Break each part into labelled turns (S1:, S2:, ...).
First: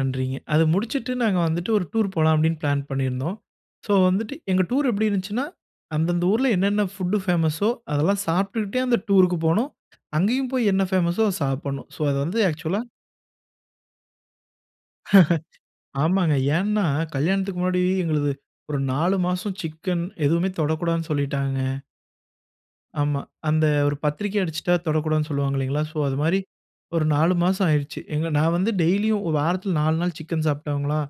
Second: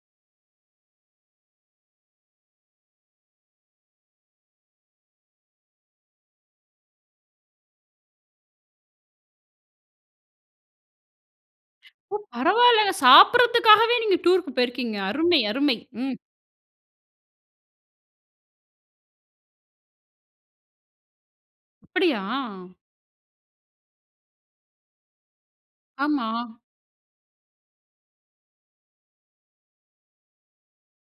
S1: நன்றிங்க! அத முடிச்சிட்டு, நாங்க வந்துட்டு ஒரு டூர் போலாம் அப்படினு பிளான் பண்ணியிருந்தோம். சோ வந்துட்டு, எங்க டூர் எப்டி இருந்துச்னா, அந்தந்த ஊர்ல என்னென்ன ஃபுட்டு பேமஸோ, அதெல்லாம் சாப்பிட்டுட்டே அந்த டூர்க்கு போணும். அங்கேயும் போய் என்ன பேமஸ்சோ அத சாப்பிடணும். சோ
S2: ஓ,
S1: அது வந்து ஆக்சுவல்லா
S2: பரவால்லங்க! சாப்டறதுக்காகவே நீங்க டூர்க்கு போயிருக்கீங்க. அருமை, அருமை! ம்.
S1: ஆமாங்க. ஏன்னா கல்யாணத்துக்கு முன்னாடி, எங்களுது ஒரு 4 மாசம் சிக்கன் எதுவுமே தொடக்கூடாதுனு சொல்லிட்டாங்க.
S2: அப்படியா?
S1: ஆமா. அந்த ஒரு பத்திரிக்கை அடிச்சுட்டா தொடக்கூடாதுன்னு சொல்லுவாங்க இல்லைங்களா? சோ அது
S2: ஆமா.
S1: மாரி, ஒரு 4 மாசம் ஆயிடிச்சு. நான் வந்து டெய்லியும் ஒரு வாரத்தில 4 நாள் சிக்கன் சாப்பிட்ருவங்களா,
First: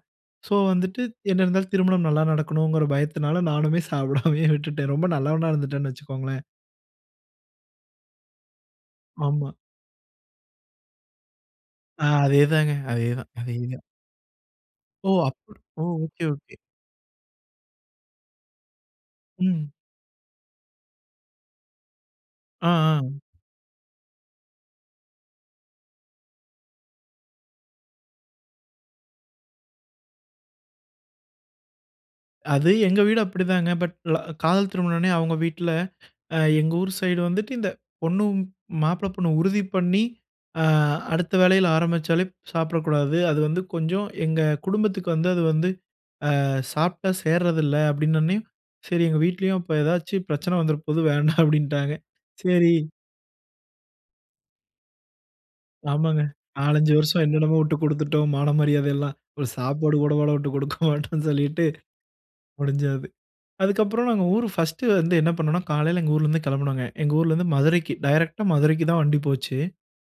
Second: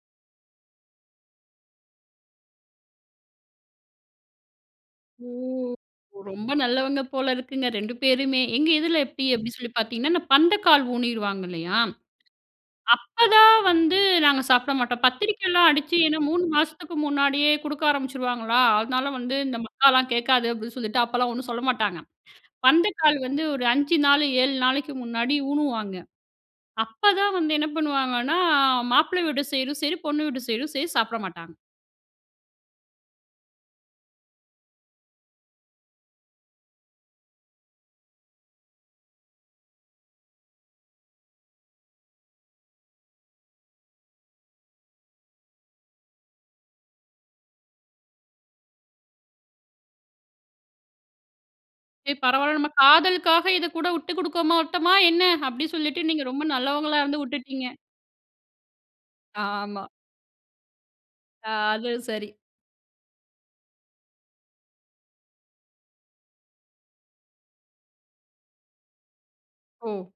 S1: சோ வந்துட்டு என்ன இருந்தாலும் திருமணம் நல்ல நடக்கணும்கிற பயத்தினால நானுமே சாப்டாமயே விட்டுட்டேன். ரொம்ப
S2: ஓ!
S1: நல்லவனா இருந்துட்டேன்னு வைச்சுக்கோங்களேன்.
S2: ரொம்ப நல்லவங்க போல இருக்குங்க, 2 பேருமே! எங்க இதுல எப்டி
S1: ஆமா.
S2: அப்டின்னு சொல்லி பார்த்தீங்கனா, பந்தக்கால் ஊணிருவாங்க இல்லையா?
S1: ஆ. அதே தாங்க. அதே தான்
S2: அப்பதான்
S1: அதே தான்.
S2: வந்து, நாங்க சாப்ட மாட்டோம்.
S1: ஓ! அப்
S2: பத்திரிக்கைலாம்
S1: ஓ!
S2: அடிச்சு, என்ன
S1: ஓகே,
S2: 3
S1: ஓகே.
S2: மாசத்துக்கு முன்னாடியே குடுக்க ஆரம்பிச்சுருவாங்களா அதனால வந்து, இந்த
S1: ம்.
S2: மக்காலாம் கேட்காது, அப்டி சொல்ட்டு, அப்பலாம் ஒண்ணும் சொல்ல மாட்டாங்க.
S1: அ, அ,
S2: பந்தகால் வந்து ஒரு 5 நாளு, 7 நாளைக்கு முன்னாடி ஊணுவாங்க. அப்பதான் வந்து, என்ன பண்ணுவாங்கன்னா மாப்பிளை வீடு சைடும் செரி, பொண்ணு வீட்டு சைடும் செரி சாப்பிட மாட்டாங்க.
S1: அது, எங்க வீடு அப்டிதாங்க. பட் ல காதல் திருமணம்னே அவங்க வீட்டில, எங்க ஊர் சைடு வந்துட்டு இந்த, பொண்ணும் மாப்பிளை பொண்ணு உறுதி பண்ணி அ அடுத்த வேளையில ஆரம்பிச்சாலே சாப்பிடக்கூடாது. அது வந்து கொஞ்சம், எங்க குடும்பத்துக்கு வந்து அது வந்து, அ சாப்பிட்டா சேர்றதுல்ல அப்டினவுடனே செரி எங்க வீட்லயும் இப்ப ஏதாச்சு பிரச்சனை வந்துர போது வேண்டாம் அப்படின்ட்டாங்க.
S2: சரி, பரவாயில்ல, நம்ம
S1: செரி.
S2: காதலுக்காக இதுக்கூட விட்டு குடுக்கமாட்டோமா என்ன? அப்டி சொல்லிட்டு
S1: ஆமாங்க.
S2: நீங்க ரொம்ப
S1: 4, 5
S2: நல்லவங்களா இருந்து
S1: வருஷம் என்னென்னமோ
S2: உட்டுட்டீங்க!
S1: விட்டுக் குடுத்துட்டோம். மான மரியாதை எல்லாம் ஒரு
S2: ஆமா.
S1: சாப்பாடு கூட வாடா விட்டுக் கொடுக்க மாட்டோம்ன்னு
S2: ஆ,
S1: சொல்லிட்டு
S2: அது சரி!
S1: முடிஞ்சது. அதுக்கு அப்பறம் நாங்க ஊர் ஃபர்ஸ்ட் வந்து என்ன பண்ணம்ணா, காலையில எங்க ஊரில இருந்து கிளம்பினோம்ங்க. எங்க ஊரில இருந்து மதுரைக்கு டைரக்டா மதுரைக்குத்தான் வண்டி போச்சு.
S2: ஓ!